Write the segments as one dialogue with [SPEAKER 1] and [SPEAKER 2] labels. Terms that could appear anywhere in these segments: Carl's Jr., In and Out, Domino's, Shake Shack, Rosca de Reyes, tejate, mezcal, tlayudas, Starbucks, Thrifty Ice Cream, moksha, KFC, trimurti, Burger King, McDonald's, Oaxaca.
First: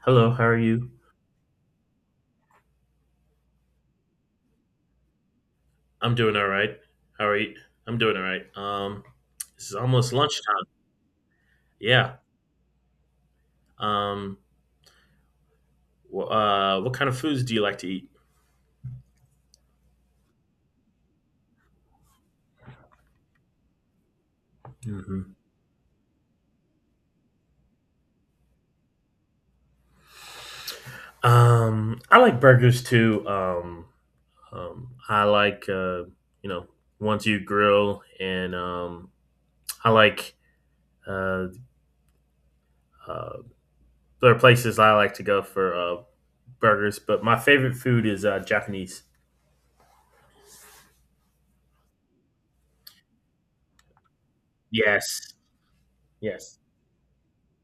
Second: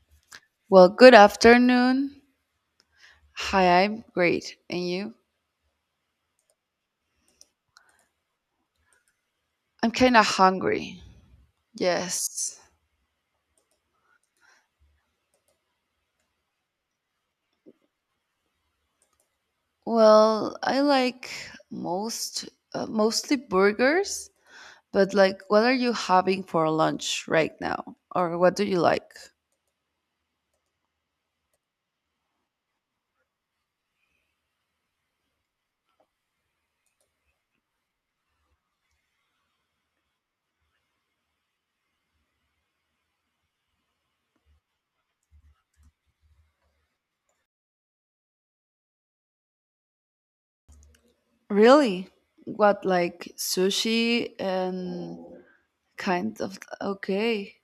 [SPEAKER 1] Hello, how are
[SPEAKER 2] Well,
[SPEAKER 1] you?
[SPEAKER 2] good afternoon. Hi, I'm great. And you?
[SPEAKER 1] I'm doing all right. How are you? I'm doing all right. This is
[SPEAKER 2] I'm
[SPEAKER 1] almost
[SPEAKER 2] kind of
[SPEAKER 1] lunchtime.
[SPEAKER 2] hungry.
[SPEAKER 1] Yeah.
[SPEAKER 2] Yes.
[SPEAKER 1] Um, what kind of foods do you like to eat?
[SPEAKER 2] Well, I like most mostly burgers, but
[SPEAKER 1] Hmm.
[SPEAKER 2] like what are you having for lunch right now? Or what do you like?
[SPEAKER 1] I like burgers too. I like you know, ones you grill, and I like uh, uh, there are places I like to go for burgers, but my favorite food is Japanese.
[SPEAKER 2] Really? What, like sushi and
[SPEAKER 1] Yes.
[SPEAKER 2] kind
[SPEAKER 1] Yes.
[SPEAKER 2] of, okay.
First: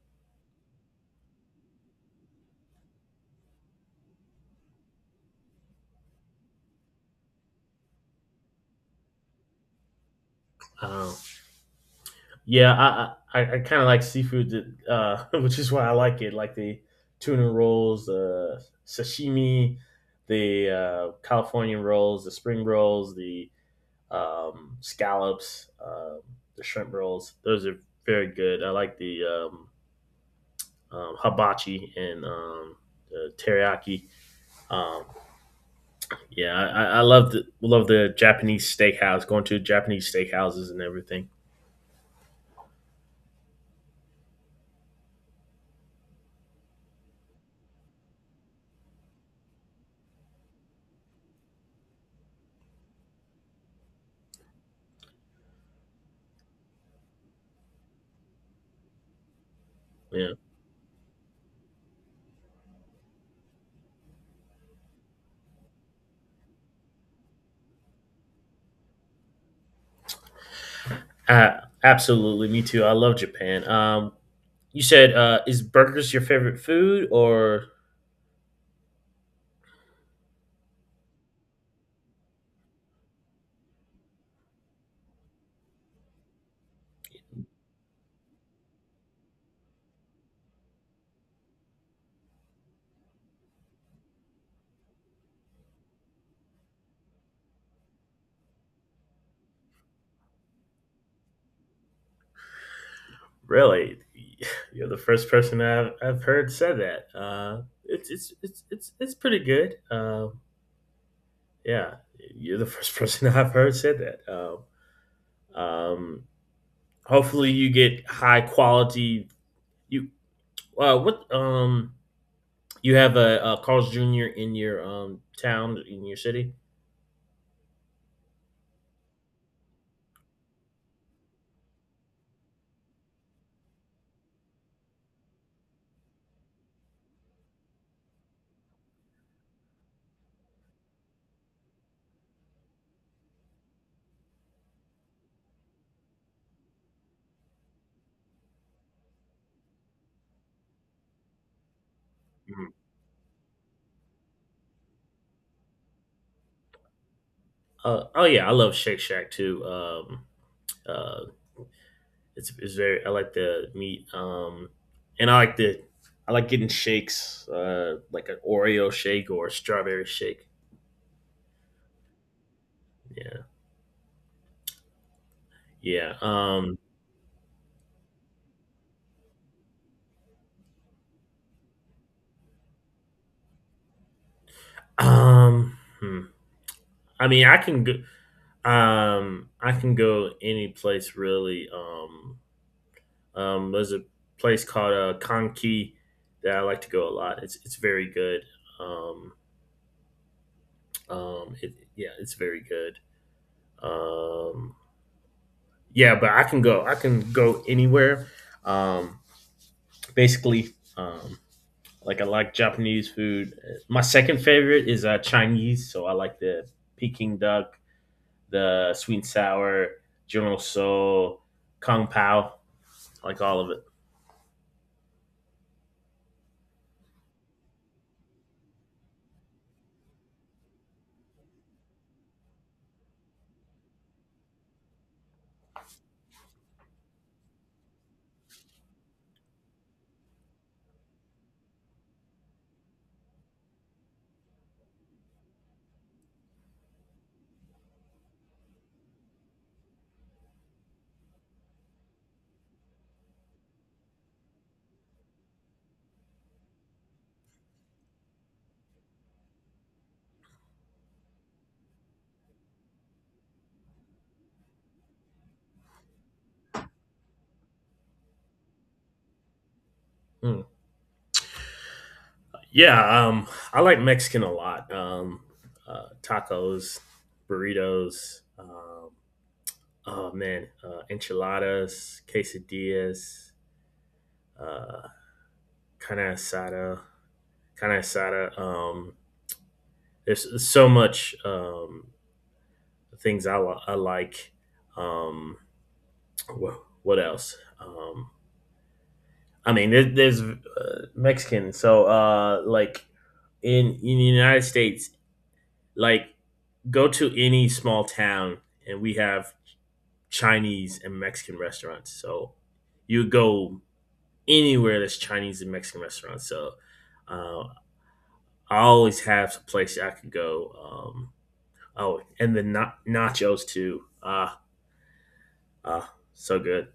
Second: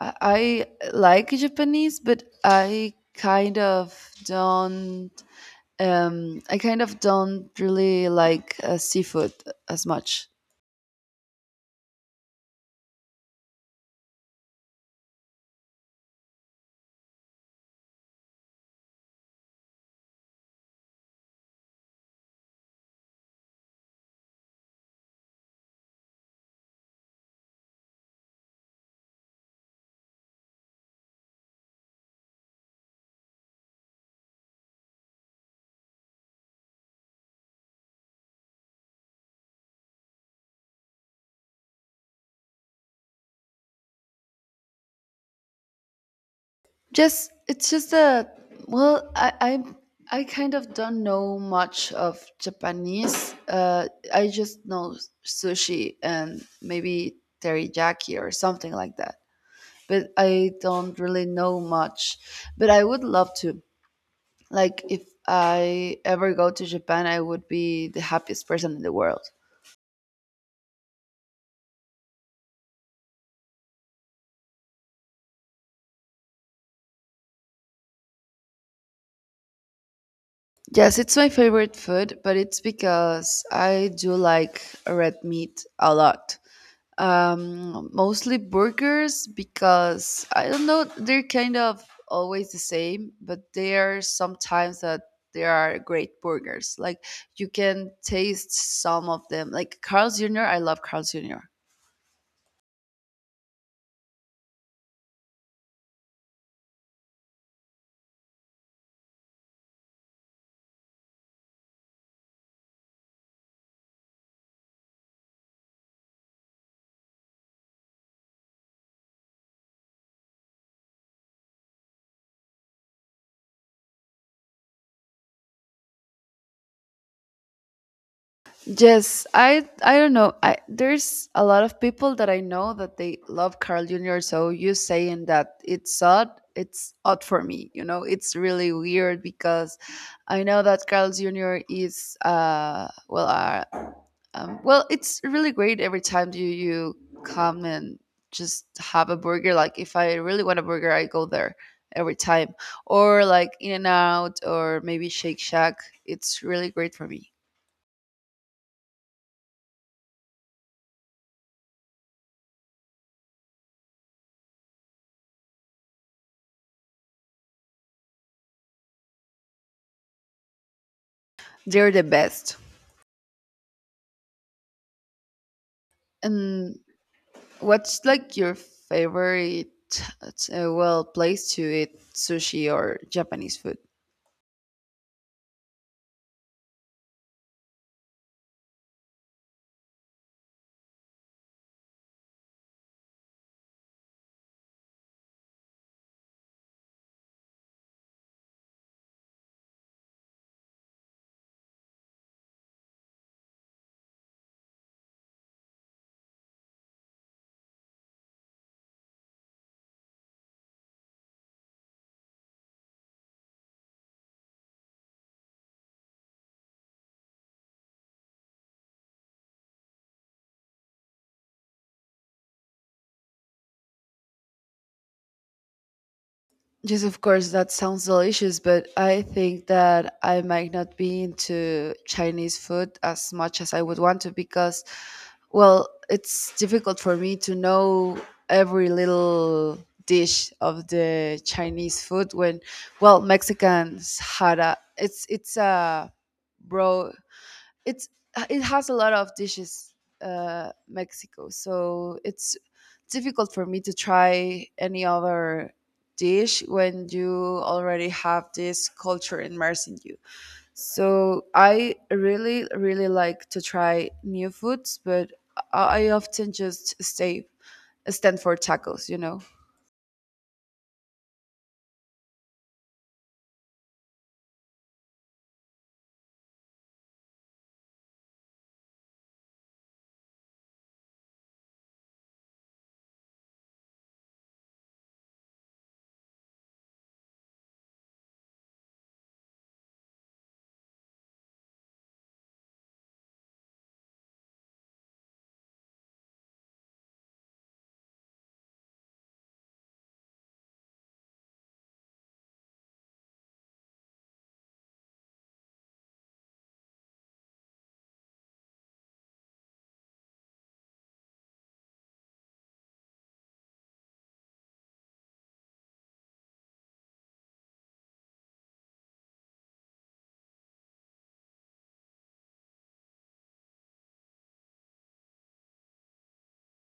[SPEAKER 2] I like Japanese, but I kind of don't. I kind of don't really like seafood as much.
[SPEAKER 1] Um, Yeah, I kind of like seafood, which is why I like it. Like the tuna rolls, the sashimi, the California rolls, the spring rolls, the scallops, the shrimp rolls. Those are very good. I like the hibachi and the teriyaki. Um, yeah, I I love the Japanese steakhouse. Going to Japanese steakhouses and everything.
[SPEAKER 2] Just it's just a Well, I kind of don't know much of Japanese. I just know sushi and maybe teriyaki or something like that, but
[SPEAKER 1] Yeah.
[SPEAKER 2] I don't really know much. But I would love to, like if I ever go to Japan, I would be the happiest person in the world.
[SPEAKER 1] Absolutely, me too. I love Japan. You said is burgers your favorite food, or
[SPEAKER 2] Yes, it's my favorite food, but it's because I do like red meat a lot. Mostly burgers, because I don't know, they're kind of always the same, but there are sometimes that there are great burgers. Like, you can taste some of them. Like Carl's Jr., I love Carl's Jr.
[SPEAKER 1] really? You're the first person I've heard said that. It's pretty good. Yeah, you're the first person I've heard said that. Um, Hopefully, you get high quality. You uh, what um you have a Carl's Jr. in your town in your city.
[SPEAKER 2] Yes, I don't know. I There's a lot of people that I know that they love Carl Jr., so you saying that it's odd for me. You know, it's really weird because I know that Carl Jr. is well, well, it's really great every time you come and just have a burger. Like, if I really want a burger, I go there every time.
[SPEAKER 1] Mhm.
[SPEAKER 2] Or like In and Out, or maybe Shake Shack. It's really great for me.
[SPEAKER 1] Oh yeah, I love Shake Shack too. Uh, it's very I like the meat, and I like the I like getting shakes, like an Oreo shake or a strawberry shake.
[SPEAKER 2] They're the best.
[SPEAKER 1] Yeah, yeah.
[SPEAKER 2] And what's like your favorite, well, place to eat sushi or Japanese food?
[SPEAKER 1] Hmm. I mean, I can go. I can go any place really. There's a place called Conky that I like to go a lot. It's very good. Um, yeah, it's very good. Um, Yeah, but I can go. I can go anywhere. Um, Basically, like I like Japanese food. My second favorite is Chinese, so I like the Peking duck, the sweet and sour, General So, Kung Pao. Like all of it.
[SPEAKER 2] Yes, of course, that sounds delicious, but I think that I might not be into Chinese food as much as I would want to, because, well, it's difficult for me to know every little dish of the Chinese food when, well, Mexicans had a, it's a, bro it's it has a lot of dishes Mexico, so it's difficult for me to try any other dish when you already have this culture immersed in you. So I really, really like to try new foods, but I often just stay stand for tacos, you know.
[SPEAKER 1] Mm. Yeah, I like Mexican a lot. Tacos, burritos. Oh man, enchiladas, quesadillas, uh, carne asada. Kind of excited. There's so much things I like. Um, wh- what else? I mean, there's Mexican. So, like in the United States, like go to any small town, and we have Chinese and Mexican restaurants. So, you go anywhere that's Chinese and Mexican restaurants. So, uh, I always have a place I could go. Oh, and the na- nachos too. Ah, ah, so good.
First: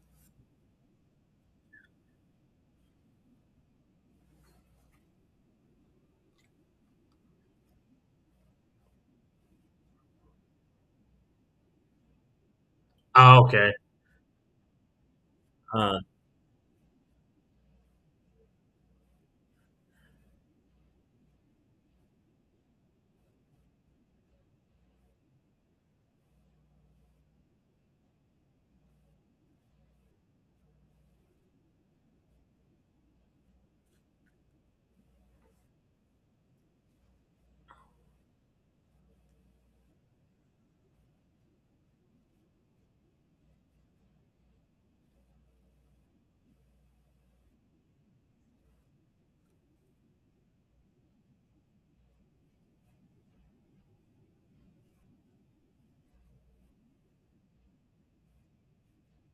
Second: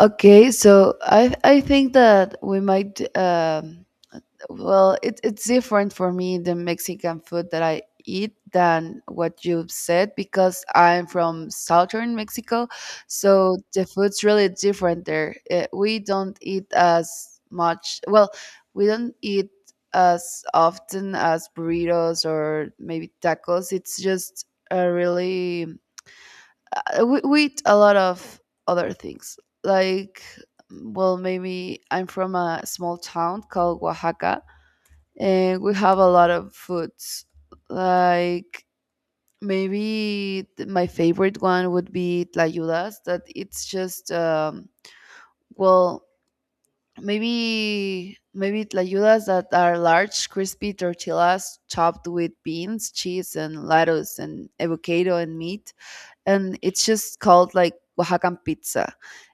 [SPEAKER 2] Okay, so I think that we might. Well, it, it's different for me, the Mexican food that I eat than what you've said, because I'm from southern Mexico,
[SPEAKER 1] Oh,
[SPEAKER 2] so
[SPEAKER 1] okay.
[SPEAKER 2] the food's really different there. Eh,
[SPEAKER 1] Uh,
[SPEAKER 2] we don't eat as much. Well, we don't eat as often as burritos or maybe tacos. It's just a really, we eat a lot of other things, like, well, maybe I'm from a small town called Oaxaca, and we have a lot of foods, like maybe my favorite one would be tlayudas, that it's just well, maybe tlayudas, that are large crispy tortillas chopped with beans, cheese, and lettuce, and avocado and meat, and it's just called like Oaxacan pizza.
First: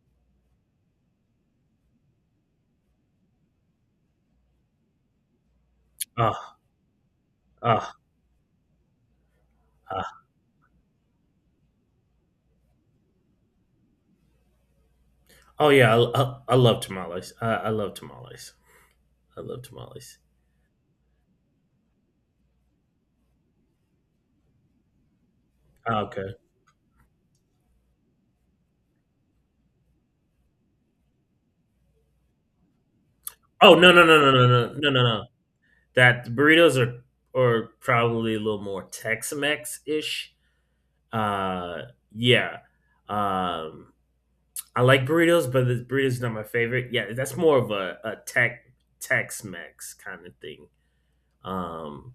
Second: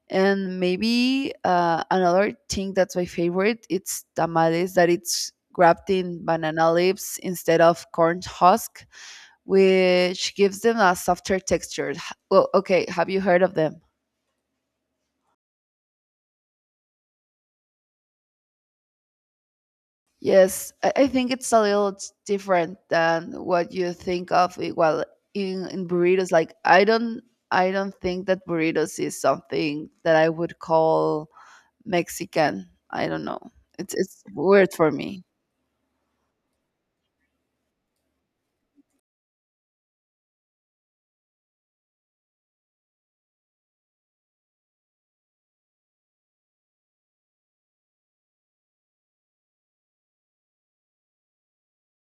[SPEAKER 2] And maybe another thing that's my favorite, it's tamales, that it's wrapped in
[SPEAKER 1] ah,
[SPEAKER 2] banana leaves instead of
[SPEAKER 1] ah,
[SPEAKER 2] corn husk,
[SPEAKER 1] ah.
[SPEAKER 2] which gives them a softer texture. Well, okay, have you heard of them?
[SPEAKER 1] Oh yeah, I love tamales. I love tamales. I love tamales.
[SPEAKER 2] Yes, I think it's a little different than what you think of it, well, in
[SPEAKER 1] Ah,
[SPEAKER 2] burritos.
[SPEAKER 1] okay.
[SPEAKER 2] Like, I don't, I don't think that burritos is something that I would call Mexican. I don't know.
[SPEAKER 1] Oh no
[SPEAKER 2] It's
[SPEAKER 1] no no
[SPEAKER 2] it's
[SPEAKER 1] no no
[SPEAKER 2] weird
[SPEAKER 1] no
[SPEAKER 2] for
[SPEAKER 1] no no
[SPEAKER 2] me.
[SPEAKER 1] no. That burritos are probably a little more Tex-Mex ish. Uh, yeah. Um, I like burritos, but the burritos not my favorite. Yeah, that's more of a Tex Tex-Mex kind of thing. Um,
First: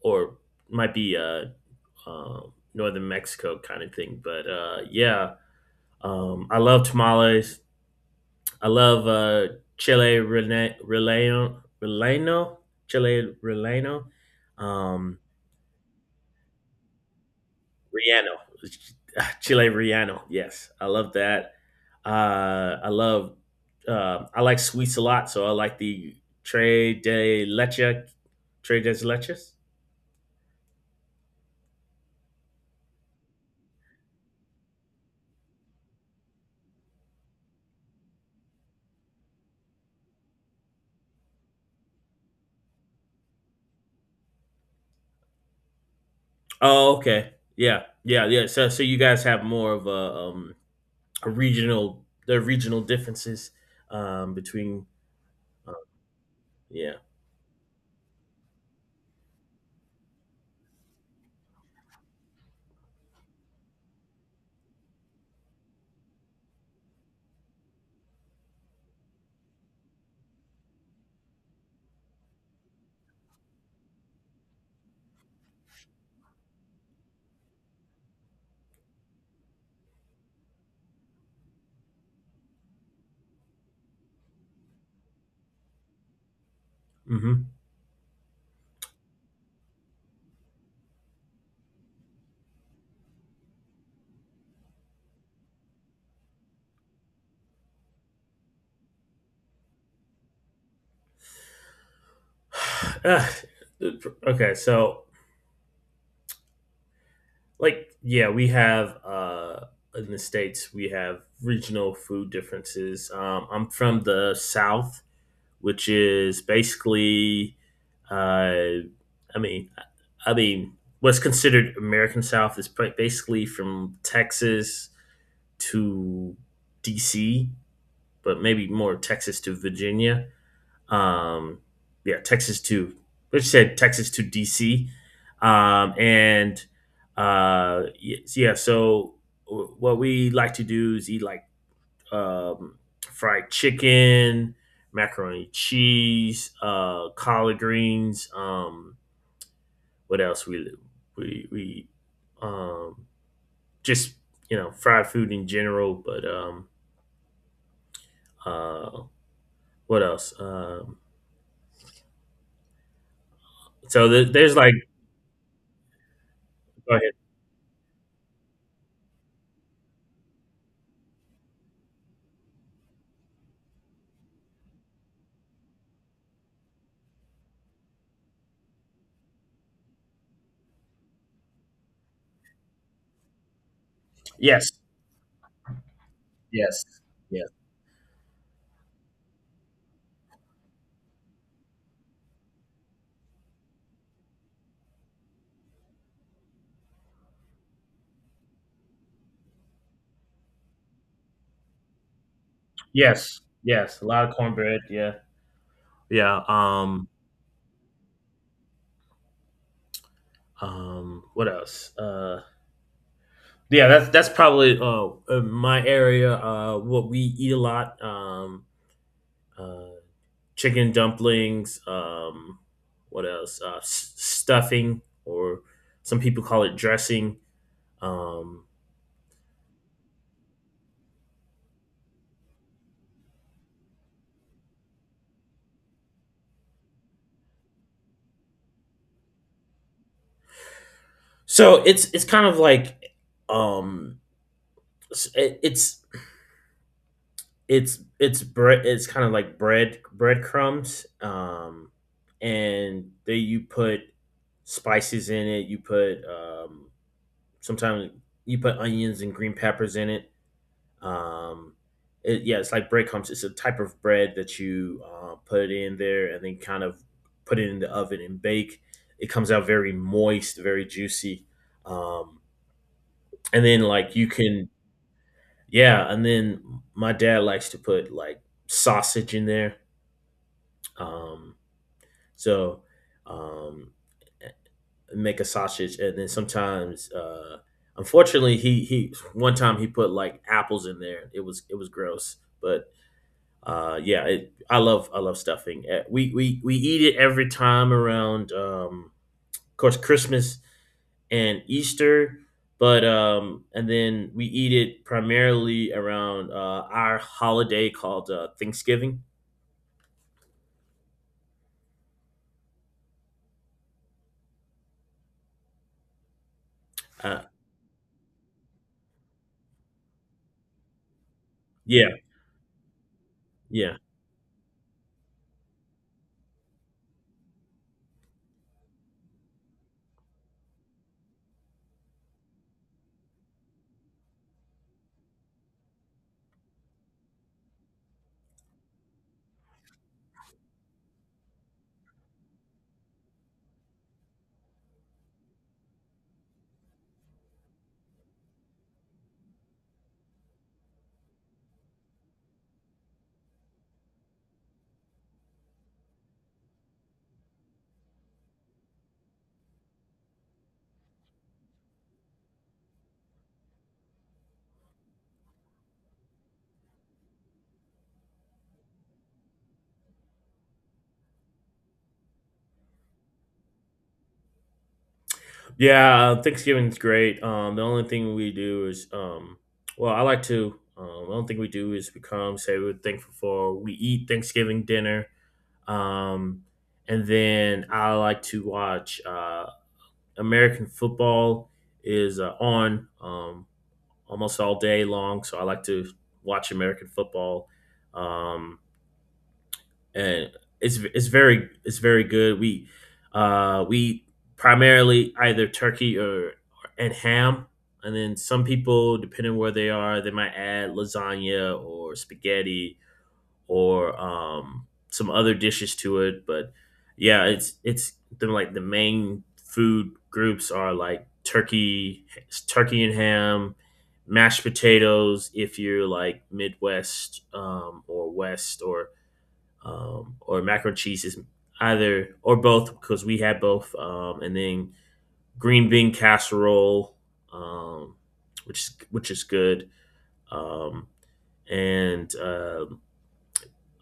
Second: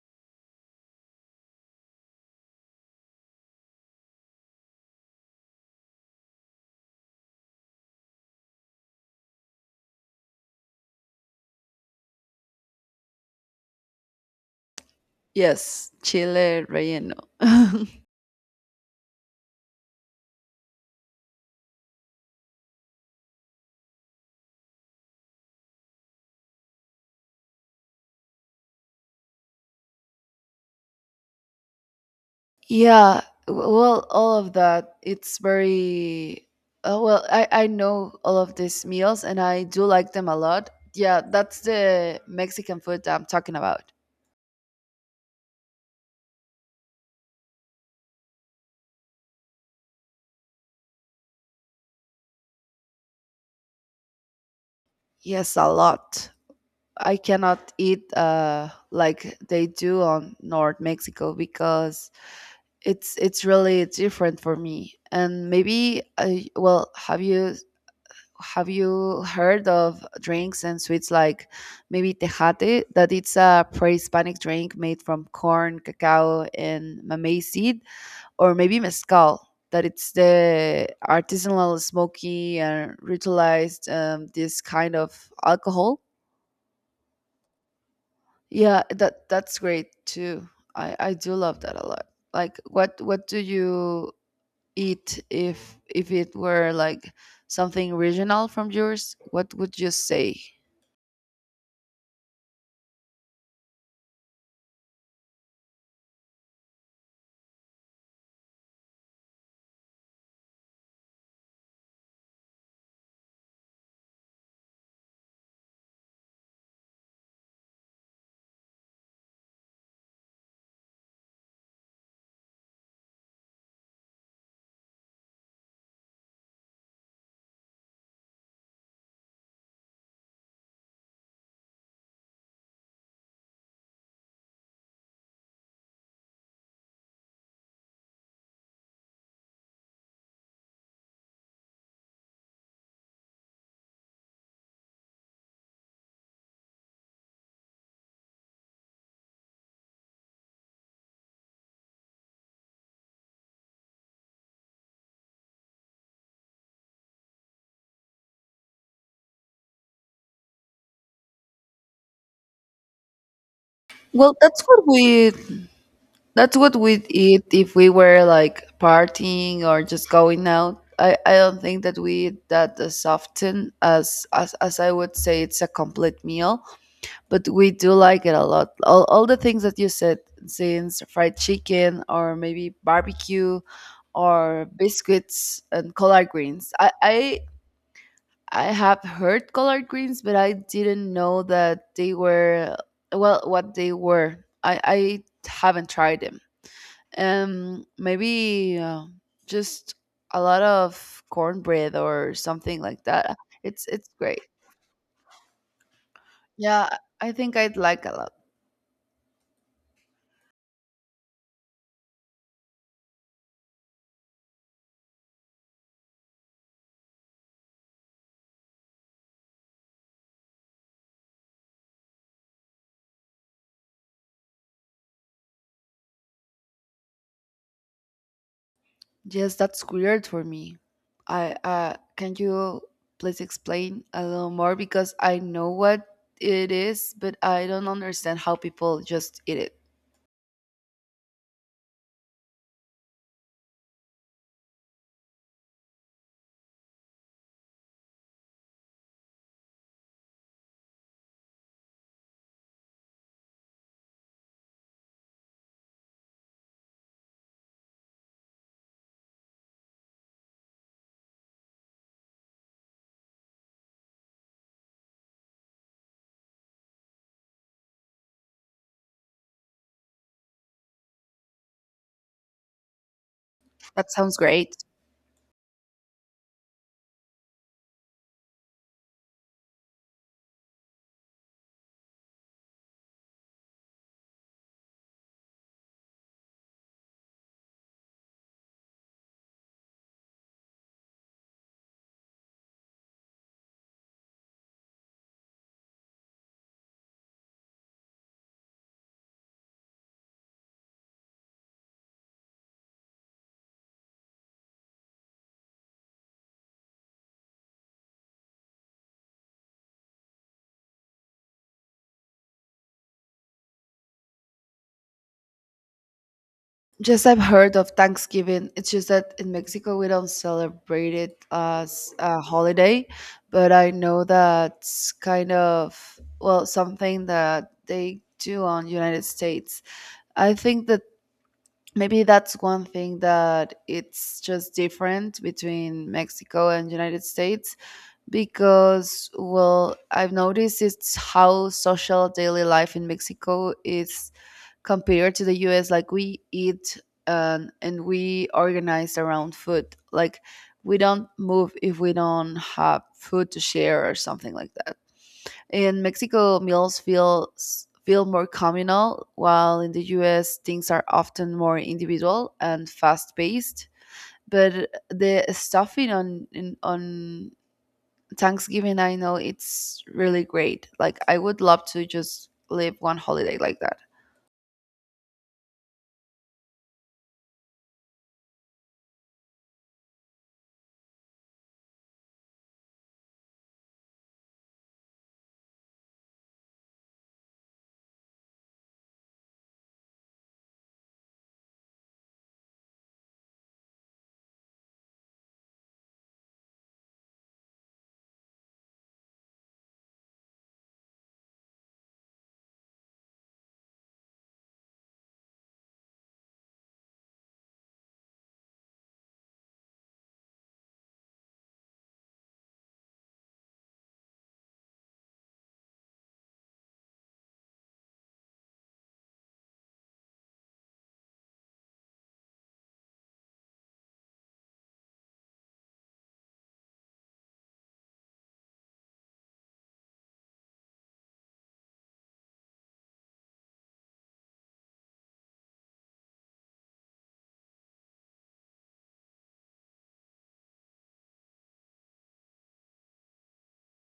[SPEAKER 1] or might be a uh, northern Mexico kind of thing. But yeah, I love tamales. I love chile rene- relleno relleno chile relleno, um,
[SPEAKER 2] Yes, chile relleno.
[SPEAKER 1] riano, chile riano. Yes, I love that. I love. I like sweets a lot, so I like the Trey de leche, Trey de leches.
[SPEAKER 2] Yeah, well, all of that. It's very, oh, well. I know all of these meals, and I do like them a lot. Yeah, that's the Mexican food that I'm talking about.
[SPEAKER 1] Oh, okay. Yeah, yeah, yeah. So, so you guys have more of a regional, the regional differences between,
[SPEAKER 2] Yes, a
[SPEAKER 1] uh,
[SPEAKER 2] lot.
[SPEAKER 1] yeah.
[SPEAKER 2] I cannot eat like they do on North Mexico, because it's really different for me. And maybe I, well, have you, have you heard of drinks and sweets, like maybe tejate, that it's a pre-hispanic drink made from corn, cacao, and mamey seed, or maybe mezcal, that it's the artisanal smoky and ritualized, this kind of alcohol.
[SPEAKER 1] Hmm.
[SPEAKER 2] Yeah, that that's great too. I do love that a lot. Like, what do you eat, if it were like something regional from yours, what would you say?
[SPEAKER 1] Ah, okay, so like, yeah, we have in the states we have regional food differences. I'm from the South, which is basically, uh, I mean, I mean, what's considered American South is basically from Texas to DC, but maybe more Texas to Virginia. Um, yeah, Texas to DC, and yes, yeah, so. What we like to do is eat like um, fried chicken, macaroni and cheese, collard greens. What else we um, just You know fried food in general. But uh, what else?
[SPEAKER 2] Well,
[SPEAKER 1] There's
[SPEAKER 2] that's
[SPEAKER 1] like
[SPEAKER 2] what we, that's what
[SPEAKER 1] go
[SPEAKER 2] we'd
[SPEAKER 1] ahead.
[SPEAKER 2] eat if we were like partying or just going out. I don't think that we eat that as often as, as I would say it's a complete meal, but we do like it a lot. All the things that you said, since fried chicken or maybe barbecue or
[SPEAKER 1] Yes,
[SPEAKER 2] biscuits and collard greens.
[SPEAKER 1] yes, yes,
[SPEAKER 2] I have heard collard greens, but I didn't know that they were, well, what they were. I haven't tried them. Maybe just a lot of cornbread or something like that.
[SPEAKER 1] yes,
[SPEAKER 2] It's
[SPEAKER 1] yes. A
[SPEAKER 2] it's
[SPEAKER 1] lot of
[SPEAKER 2] great.
[SPEAKER 1] cornbread. Yeah, yeah.
[SPEAKER 2] Yeah, I think I'd like a lot.
[SPEAKER 1] What else? Yeah, that's probably my area. What we eat a lot: uh, chicken dumplings. What else? Stuffing, or some people call it dressing. Um,
[SPEAKER 2] Yes, that's weird for me. I, can you please explain a little more, because I know what it is, but I don't understand how people just eat it.
[SPEAKER 1] so it's kind of like um, s- it- it's it's bread. It's kind of like breadcrumbs, and they you put spices in it. You put sometimes you put onions and green peppers in it. Um, it yeah, it's like breadcrumbs. It's a type of bread that you put it in there and then kind of put it in the oven and bake. It comes out very moist, very juicy. Um, and then
[SPEAKER 2] That
[SPEAKER 1] like you
[SPEAKER 2] sounds
[SPEAKER 1] can
[SPEAKER 2] great.
[SPEAKER 1] yeah, and then my dad likes to put like sausage in there. Um, so um, Make a sausage, and then sometimes, unfortunately, he one time he put like apples in there. It was gross, but yeah, it, I love stuffing. We we eat it every time around, of course, Christmas and Easter, but and then we eat it primarily around our holiday called Thanksgiving.
[SPEAKER 2] Just I've
[SPEAKER 1] Uh,
[SPEAKER 2] heard of Thanksgiving. It's just that in Mexico we don't celebrate it
[SPEAKER 1] yeah,
[SPEAKER 2] as a holiday, but I
[SPEAKER 1] yeah.
[SPEAKER 2] know that's kind of, well, something that they do on United States. I think that maybe that's one thing that it's just different between Mexico and United States, because, well, I've noticed it's how social daily life in Mexico is compared to the US. Like, we eat, and we organize around food, like we don't move if we don't have food to share or something like that. In Mexico, meals feel, feel more communal, while in the US things are often more individual and fast paced. But the stuffing on, on Thanksgiving, I know it's really great. Like, I would love to just live one holiday like that.
[SPEAKER 1] Yeah, Thanksgiving's great. The only thing we do is, well, I like to. The only thing we do is we come, say we're thankful for, we eat Thanksgiving dinner, um, and then I like to watch American football is on almost all day long, so I like to watch American football. Um, and It's very it's very good. We primarily either turkey or and ham, and then some people depending where they are, they might add lasagna or spaghetti or some other dishes to it. But yeah, it's the like the main food groups are like turkey, turkey and ham, mashed potatoes if you're like Midwest or West or mac and cheese is either or both because we had both, and then green bean casserole, um, which is good, um, and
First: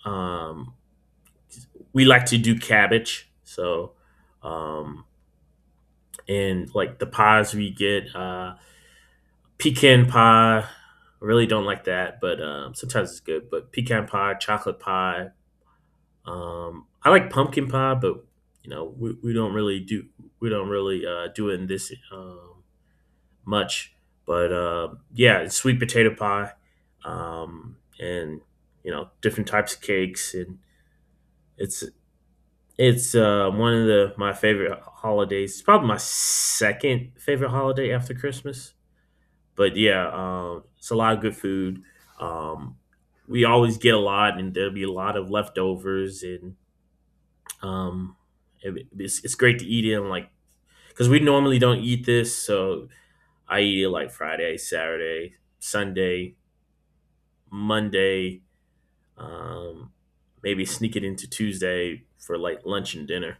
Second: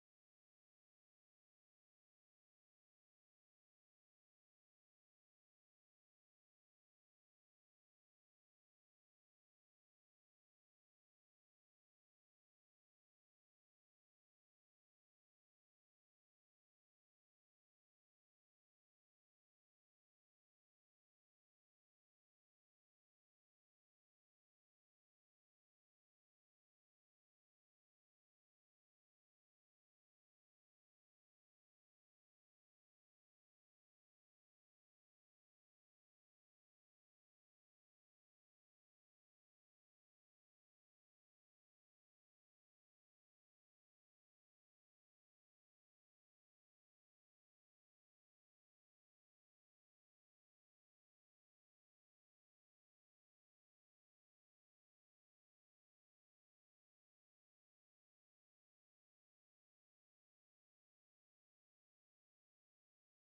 [SPEAKER 1] um, we like to do cabbage. So, um, and like the pies we get, pecan pie. I really don't like that, but sometimes it's good. But pecan pie, chocolate pie, um, I like pumpkin pie, but you know we don't really do we don't really do it in this much. But yeah, it's sweet potato pie, and you know different types of cakes, and it's it's one of the my favorite holidays. It's probably my second favorite holiday after Christmas. But yeah, it's a lot of good food. Um, we always get a lot, and there'll be a lot of leftovers and Um, it's great to eat it I'm like because we normally don't eat this, so I eat it like Friday, Saturday, Sunday, Monday. Um, Maybe sneak it into Tuesday for like lunch and dinner.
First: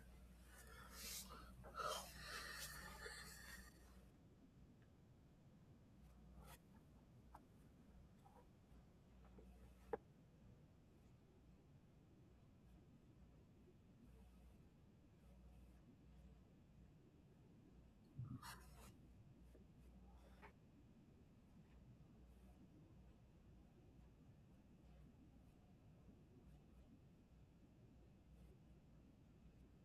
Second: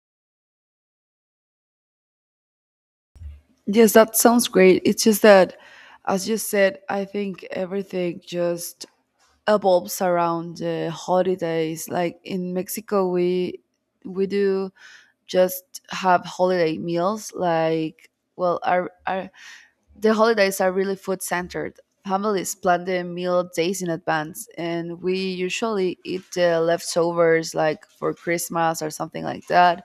[SPEAKER 2] Yes, that sounds great. It's just that, as you said, I think everything just evolves around the holidays. Like in Mexico, we do just have holiday meals. Like, well, our our. The holidays are really food centered. Families plan the meal days in advance, and we usually eat the leftovers, like for Christmas or something like that.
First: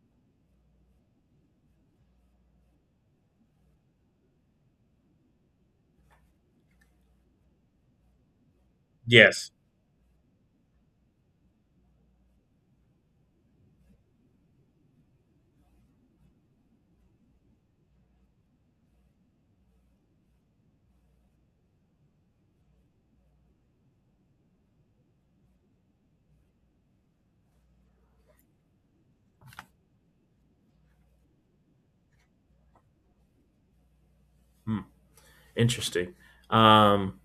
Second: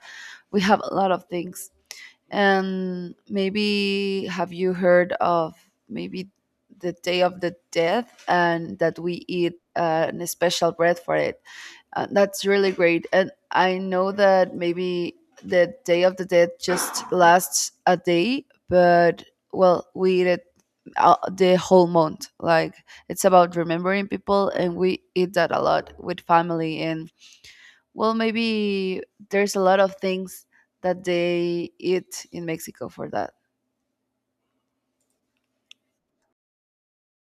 [SPEAKER 2] We have a lot of things. And maybe, have you heard of, maybe, the Day of the Death, and that we
[SPEAKER 1] Yes.
[SPEAKER 2] eat an special bread for it? That's really great. And I know that maybe the Day of the Dead just lasts a day, but, well, we eat it the whole month. Like, it's about remembering people, and we eat that a lot with family. And, well, maybe there's a lot of things that they eat in Mexico for that.
[SPEAKER 1] Hmm, interesting. Um,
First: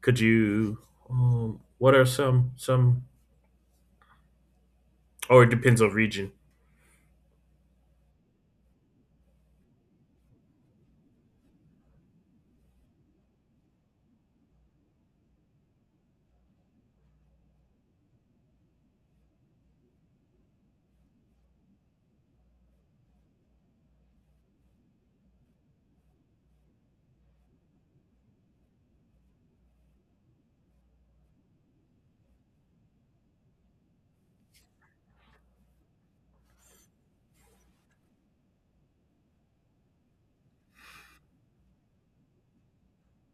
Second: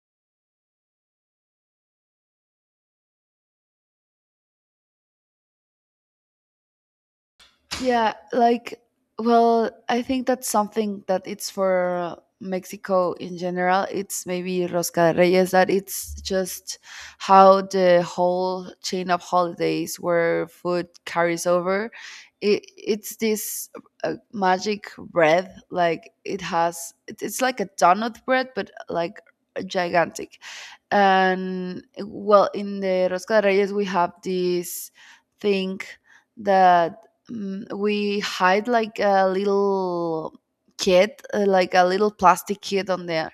[SPEAKER 1] could you? What are some some? Or it depends on region.
[SPEAKER 2] Yeah, like, well, I think that's something that it's for Mexico in general. It's maybe Rosca de Reyes, that it's just how the whole chain of holidays where food carries over. It, it's this magic bread, like, it has, it's like a donut bread, but like gigantic. And, well, in the Rosca de Reyes, we have this thing that, mm, we hide like a little kit, like a little plastic kit on there.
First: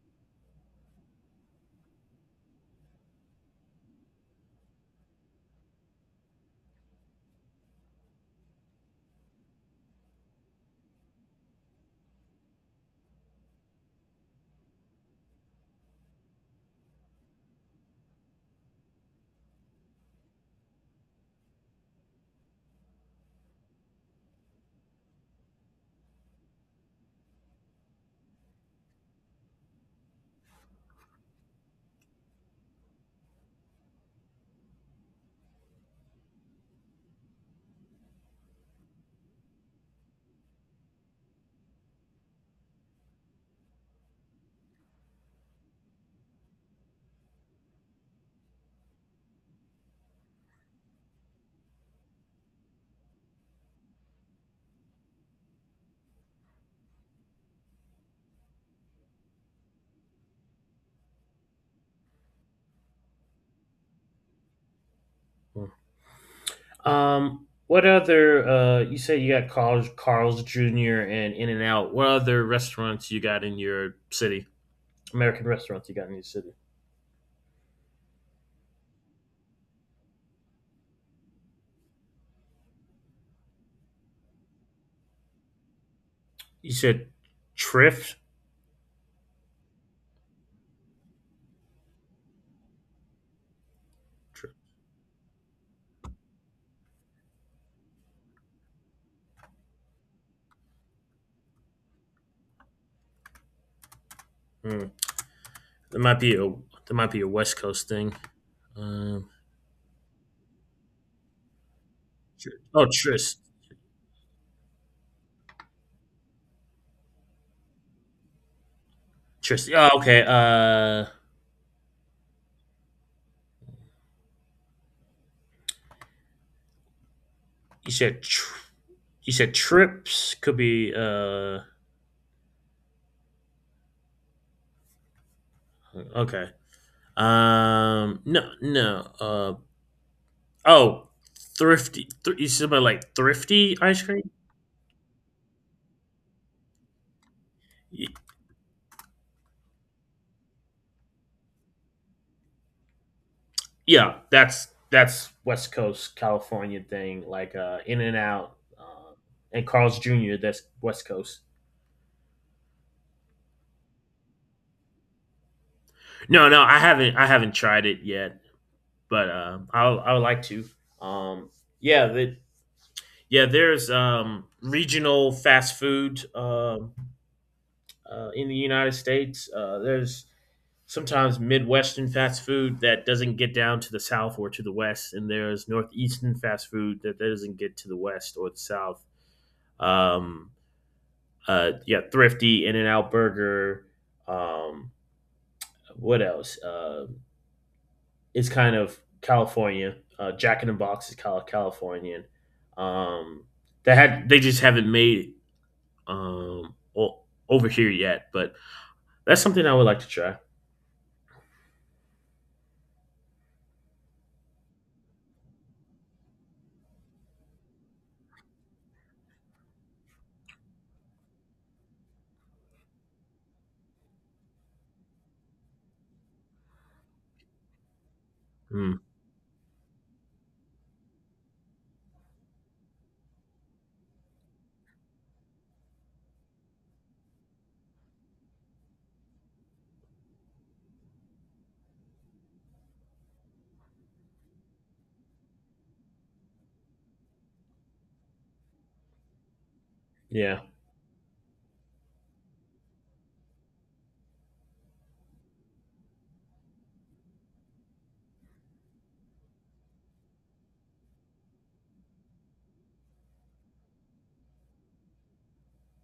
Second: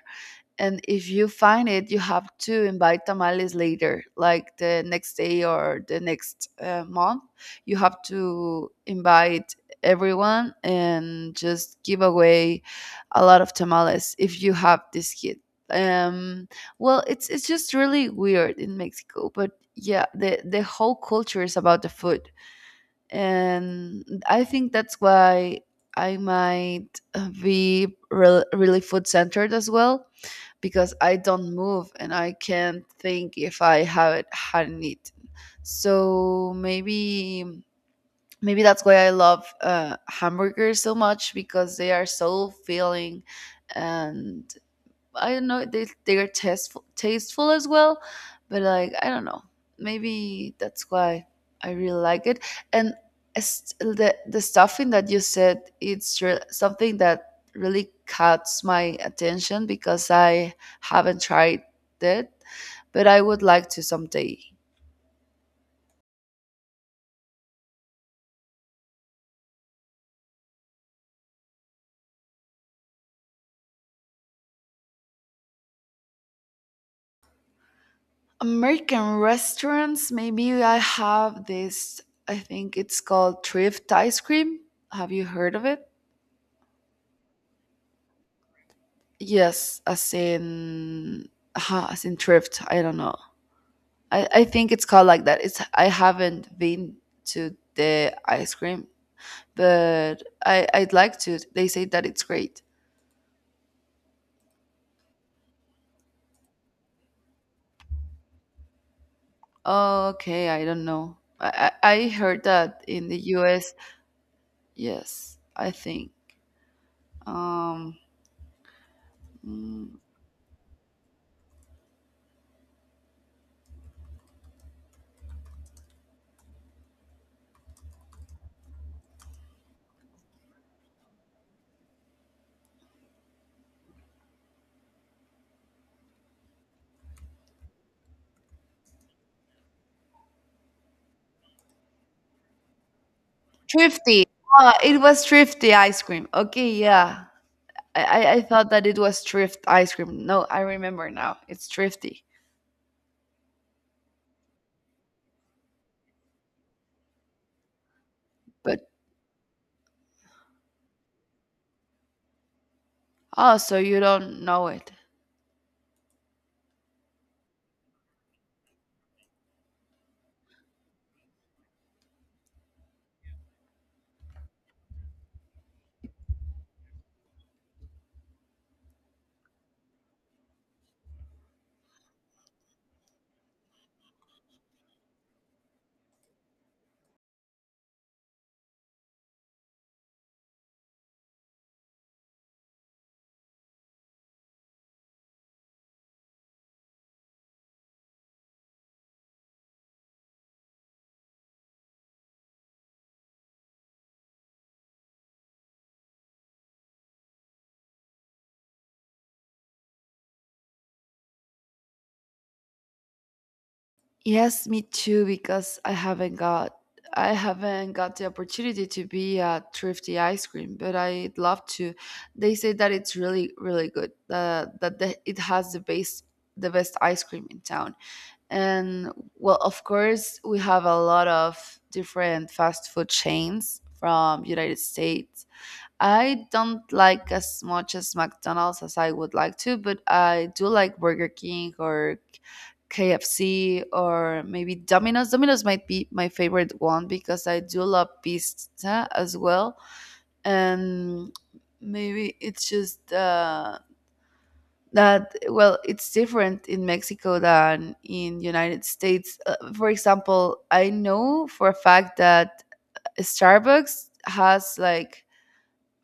[SPEAKER 2] And if you find it, you have to invite tamales later, like the next day or the next month. You have to invite everyone and just give away a lot of tamales if you have this kit. Um, well, it's just really weird in Mexico, but yeah, the whole culture is about the food, and I think that's why I might really food centered as well, because I don't move and I can't think if I haven't hadn't eaten. So maybe, maybe that's why I love hamburgers so much, because they are so filling, and I don't know. They are tasteful, tasteful as well, but, like, I don't know. Maybe that's why I really like it. And the stuffing that you said, it's something that really caught my attention because I haven't tried it, but I would like to someday.
[SPEAKER 1] Hmm. What other? You say you got Carl's Jr. and In and Out. What other restaurants you got in your city? American restaurants you got in your city?
[SPEAKER 2] American restaurants, maybe I have this. I think it's called Thrift Ice Cream. Have you heard of it?
[SPEAKER 1] You said Triff.
[SPEAKER 2] Yes, as in, as in thrift. I don't know. I think it's called like that. It's, I haven't been to the ice cream, but I I'd like to. They say that it's great.
[SPEAKER 1] Hmm. That might be a that might be a West Coast thing. Um,
[SPEAKER 2] Okay, I don't know. I heard that
[SPEAKER 1] oh,
[SPEAKER 2] in the
[SPEAKER 1] Tris,
[SPEAKER 2] U.S. Yes, I think. Um,
[SPEAKER 1] Tris. Oh,
[SPEAKER 2] mm,
[SPEAKER 1] okay. You said tr- you said trips could be. Okay. No, no. Oh, thrifty. Thr- you said about like thrifty ice
[SPEAKER 2] thrifty.
[SPEAKER 1] cream.
[SPEAKER 2] Ah, it was thrifty ice cream. Okay, yeah.
[SPEAKER 1] Y-
[SPEAKER 2] I thought that it was thrift ice cream. No, I remember now. It's thrifty.
[SPEAKER 1] yeah, that's West Coast California thing, like In and Out,
[SPEAKER 2] But.
[SPEAKER 1] and Carl's Jr. That's West Coast.
[SPEAKER 2] Oh, so you don't know it.
[SPEAKER 1] No, no, I haven't tried it yet, but I'll, I would like to. Um, yeah, yeah, there's regional fast food in the United States. There's sometimes Midwestern fast food that doesn't get down to the South or to the West, and there's Northeastern fast food that doesn't get to the West or the South. Um, yeah, thrifty In and Out Burger. Um, what else? It's kind of California. Jack in the Box is Cal- Californian. Um, they had they just haven't made it um o- over here yet, but that's something I would like to try.
[SPEAKER 2] Yes, me too, because I haven't got, I haven't got the opportunity to be at Thrifty Ice Cream, but I'd love to. They say that it's really, really good. That the, it has the best, the best ice cream in town.
[SPEAKER 1] Mm,
[SPEAKER 2] And well, of course, we have a lot of different fast food chains from United States. I don't like as much as McDonald's as I would like to, but I do like Burger King or KFC or maybe Domino's. Domino's might be my favorite one because I do love pizza as well.
[SPEAKER 1] yeah.
[SPEAKER 2] And maybe it's just that well, it's different in Mexico than in United States. For example, I know for a fact that Starbucks has like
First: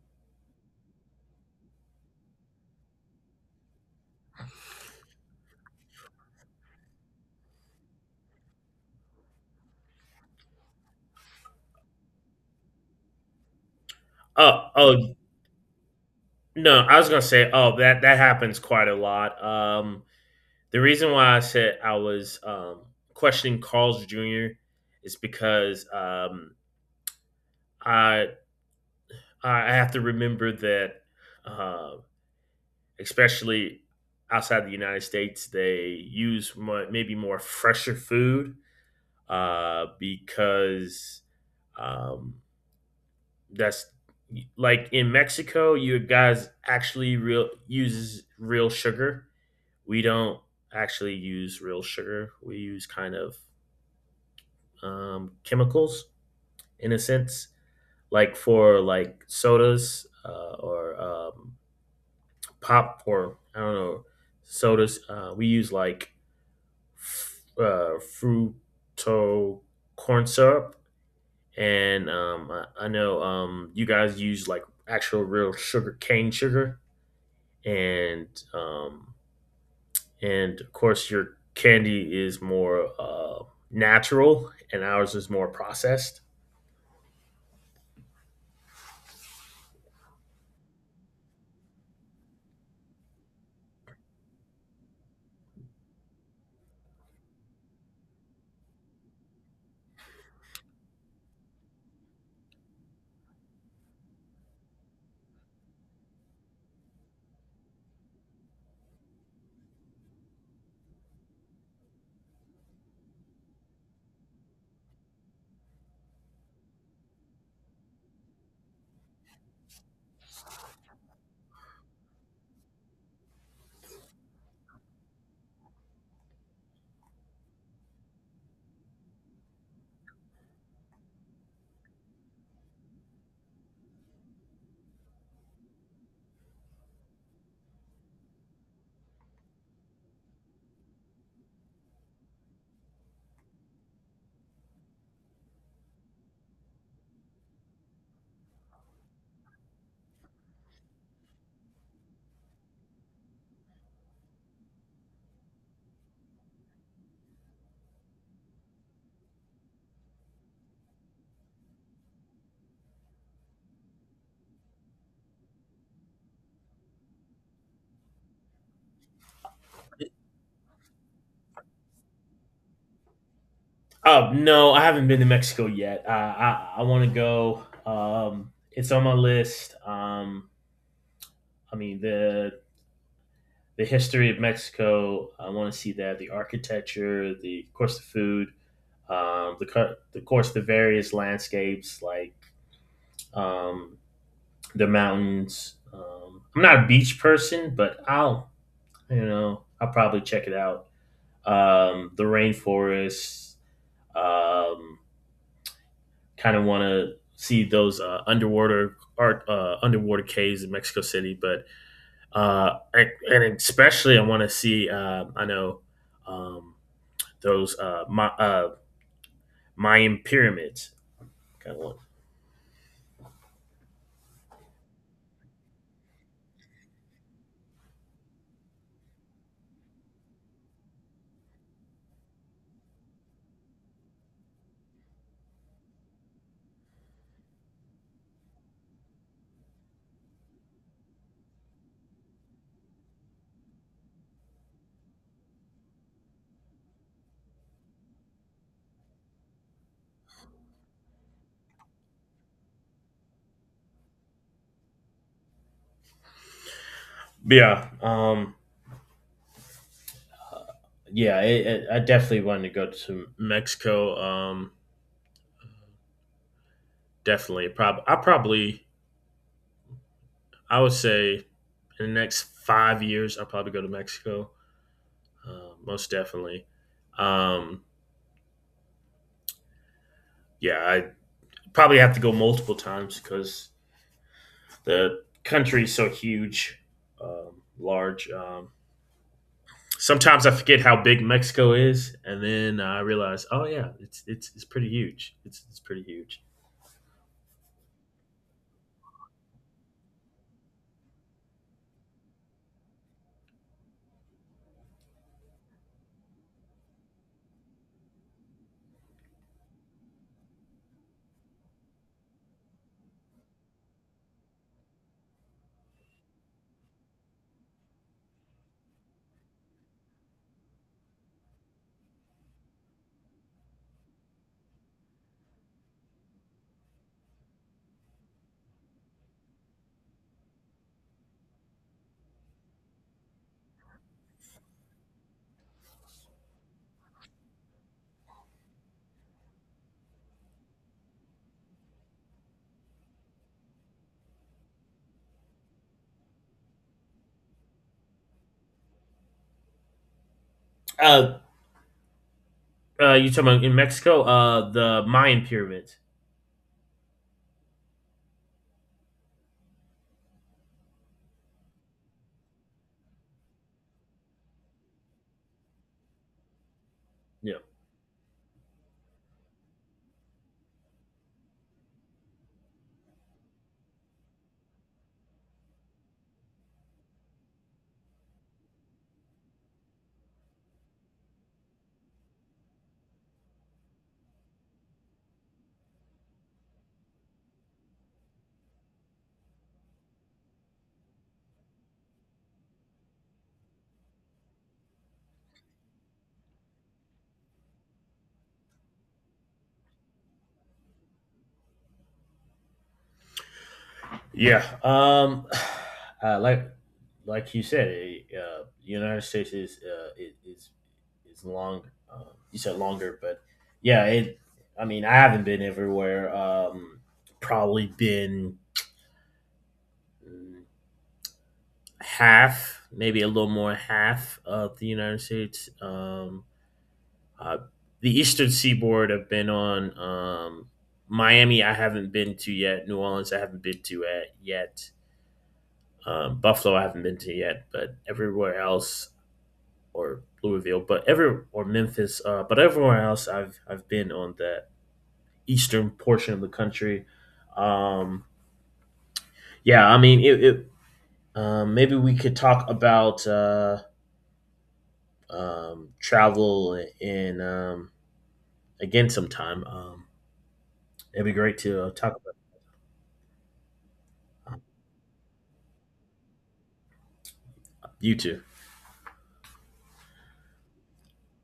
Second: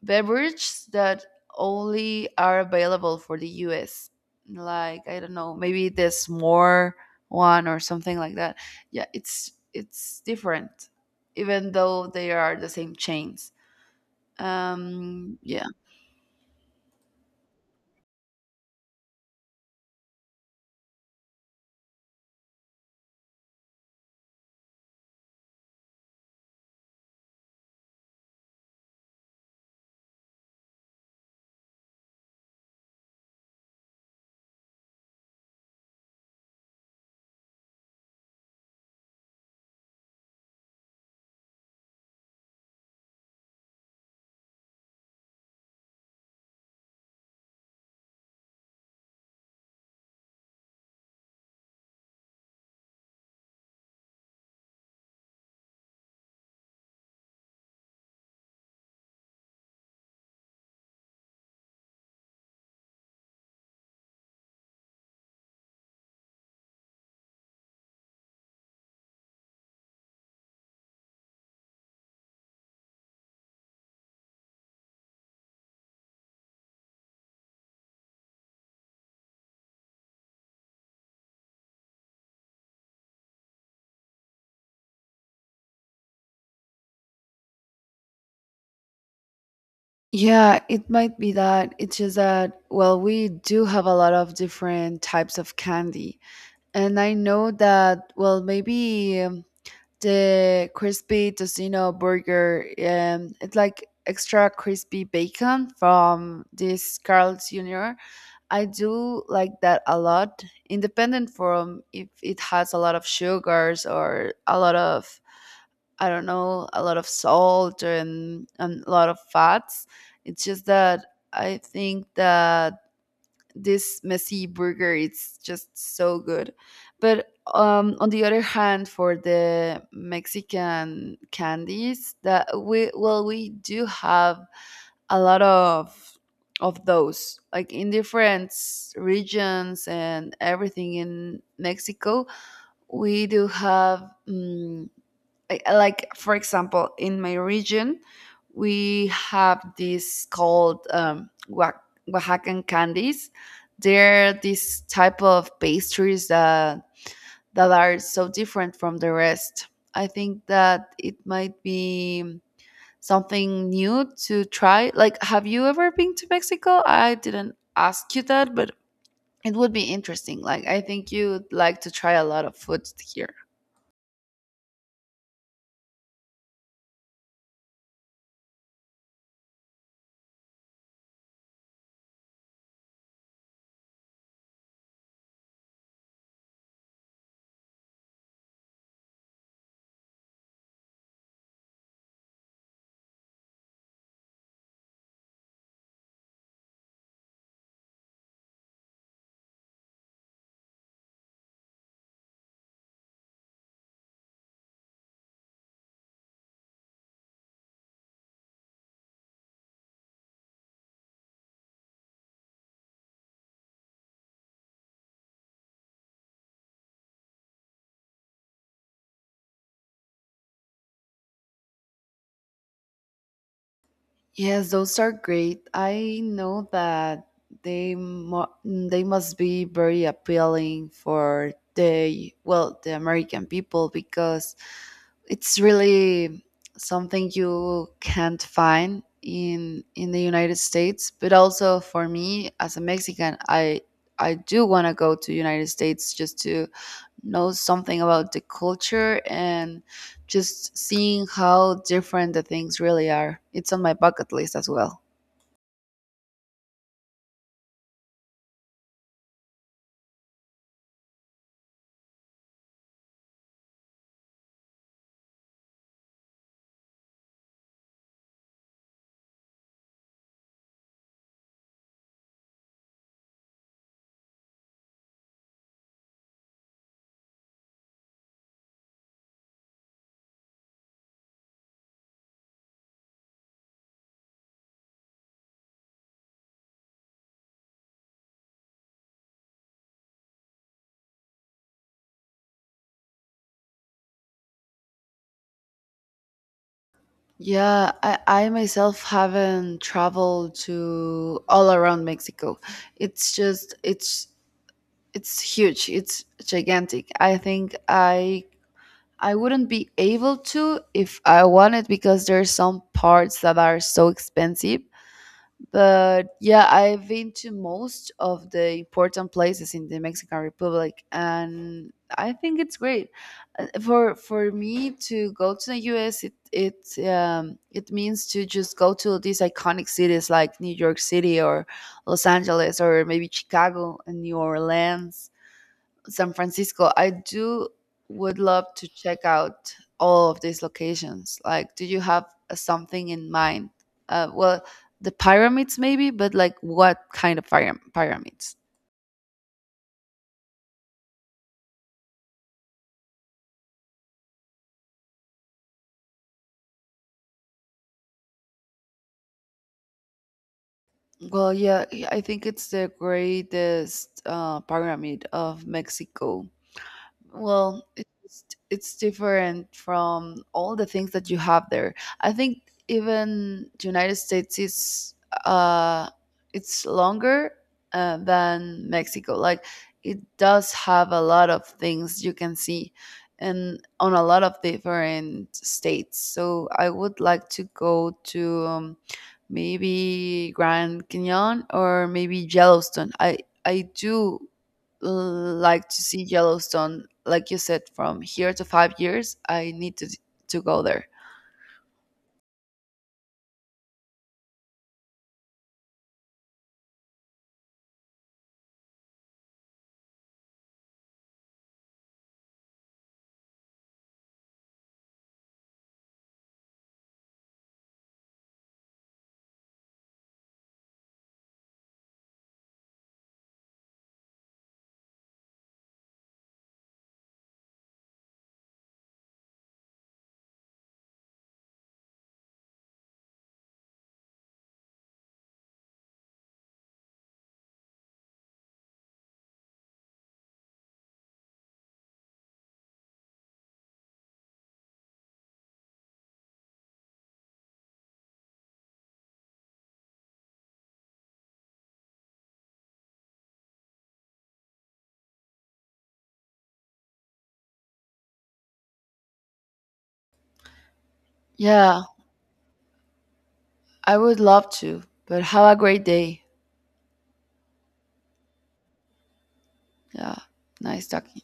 [SPEAKER 2] beverages that only are available for the US. Like I don't know, maybe this more one or something like that. Yeah, it's different, even though they are the same chains.
[SPEAKER 1] Oh, oh
[SPEAKER 2] Yeah,
[SPEAKER 1] no, I was gonna say, oh that that happens quite a lot. The reason why I said I was questioning Carl's Jr. is because I I have to remember that, uh, especially outside the United States, they use more, maybe more fresher food because um, that's like in Mexico, you guys actually real uses real sugar. We don't actually use real sugar. We use kind of chemicals in a sense, like for like sodas or pop or I don't know sodas. We use like f- Fructo corn syrup, and I know you guys use like actual real sugar cane sugar, and um, and of course your candy is more natural, and ours is more processed.
[SPEAKER 2] yeah, it might be that. It's just that well, we do have a lot of different types of candy, and I know that well, maybe, the crispy tocino burger. It's like extra crispy bacon from this Carl's Jr. I do like that a lot, independent from if it has a lot of sugars or a lot of, I don't know, a lot of salt and a lot of fats. It's just that I think that this messy burger it's just so good. But on the other hand, for the mexican candies, that we, well, we do have a lot of those, like in different regions and everything in Mexico. We do have I like, for example, in my region, we have this called oaxacan candies. They're this type of pastries that that are so different from the rest. I think that it might be something new to try. Like, have you ever been to Mexico? I didn't ask you that, but it would be interesting. Like, I think you'd like to try a lot of food here.
[SPEAKER 1] Oh no, I haven't been to Mexico yet. I want to go. It's on my list. I mean the the history of Mexico. I want to see that the architecture, the of course the food, um, the the course the various landscapes like um, the mountains. I'm not a beach person, but I'll you know I'll probably check it out. The rainforests. Um, Kind of want to see those underwater art underwater caves in Mexico City, but I, and especially I want to see. I know. Um, those uh, Ma- uh, Mayan pyramids kind of one.
[SPEAKER 2] Yes, those are great. I know that they they must be very appealing for the, well, the American people, because it's really something you can't find in the United States. But also for me as a Mexican, I do want to go to United States just to know something about the culture and just seeing how different the things really are. It's on my bucket list as well.
[SPEAKER 1] But yeah, yeah, I definitely wanted to go to Mexico. I probably, I would say, in the next 5 years, I'll probably go to Mexico. Most definitely. Um, yeah, I probably have to go multiple times because the country is so huge, large. Sometimes I forget how big Mexico is, and then I realize, oh yeah, it's pretty huge. It's pretty huge.
[SPEAKER 2] Yeah, I myself haven't traveled to all around Mexico. It's just it's huge, it's gigantic. I think I wouldn't be able to if I wanted, because there's some parts that are so expensive. But yeah, I've been to most of the important places in the mexican republic, and I think it's great. For me to go to the US, it it means to just go to these iconic cities like New York City or Los Angeles, or maybe Chicago and New Orleans, San Francisco. I do would love to check out all of these locations. Like, do you have something in mind? Well, the pyramids maybe, but like what kind of pyramids?
[SPEAKER 1] Uh, you talking about in Mexico? The Mayan pyramids.
[SPEAKER 2] Well, yeah, I think it's the greatest pyramid of Mexico.
[SPEAKER 1] Yeah,
[SPEAKER 2] Well, it's different from all the things that you have there. I think even United States is uh it's longer than Mexico. Like, it does have a lot of things you can see and on a lot of different states. So I would like to go to maybe Grand Canyon or maybe Yellowstone. I do like to see Yellowstone, like you said, from here to 5 years. I need to go there.
[SPEAKER 1] yeah. Uh, like like you said, eh, the United States is is long. Uh, you said longer, but yeah, it. I mean, I haven't been everywhere. Probably been half, maybe a little more half of the United States. Uh, the Eastern Seaboard have been on. Miami, I haven't been to yet. New Orleans, I haven't been to at yet. Buffalo, I haven't been to yet. But everywhere else, or Louisville, but every or Memphis, but everywhere else, I've been on that eastern portion of the country. Um, yeah, I mean, it maybe we could talk about. Travel and again sometime. It'd be great to
[SPEAKER 2] Yeah,
[SPEAKER 1] talk about
[SPEAKER 2] I would love to. But have a great day.
[SPEAKER 1] you two.
[SPEAKER 2] Yeah, nice talking.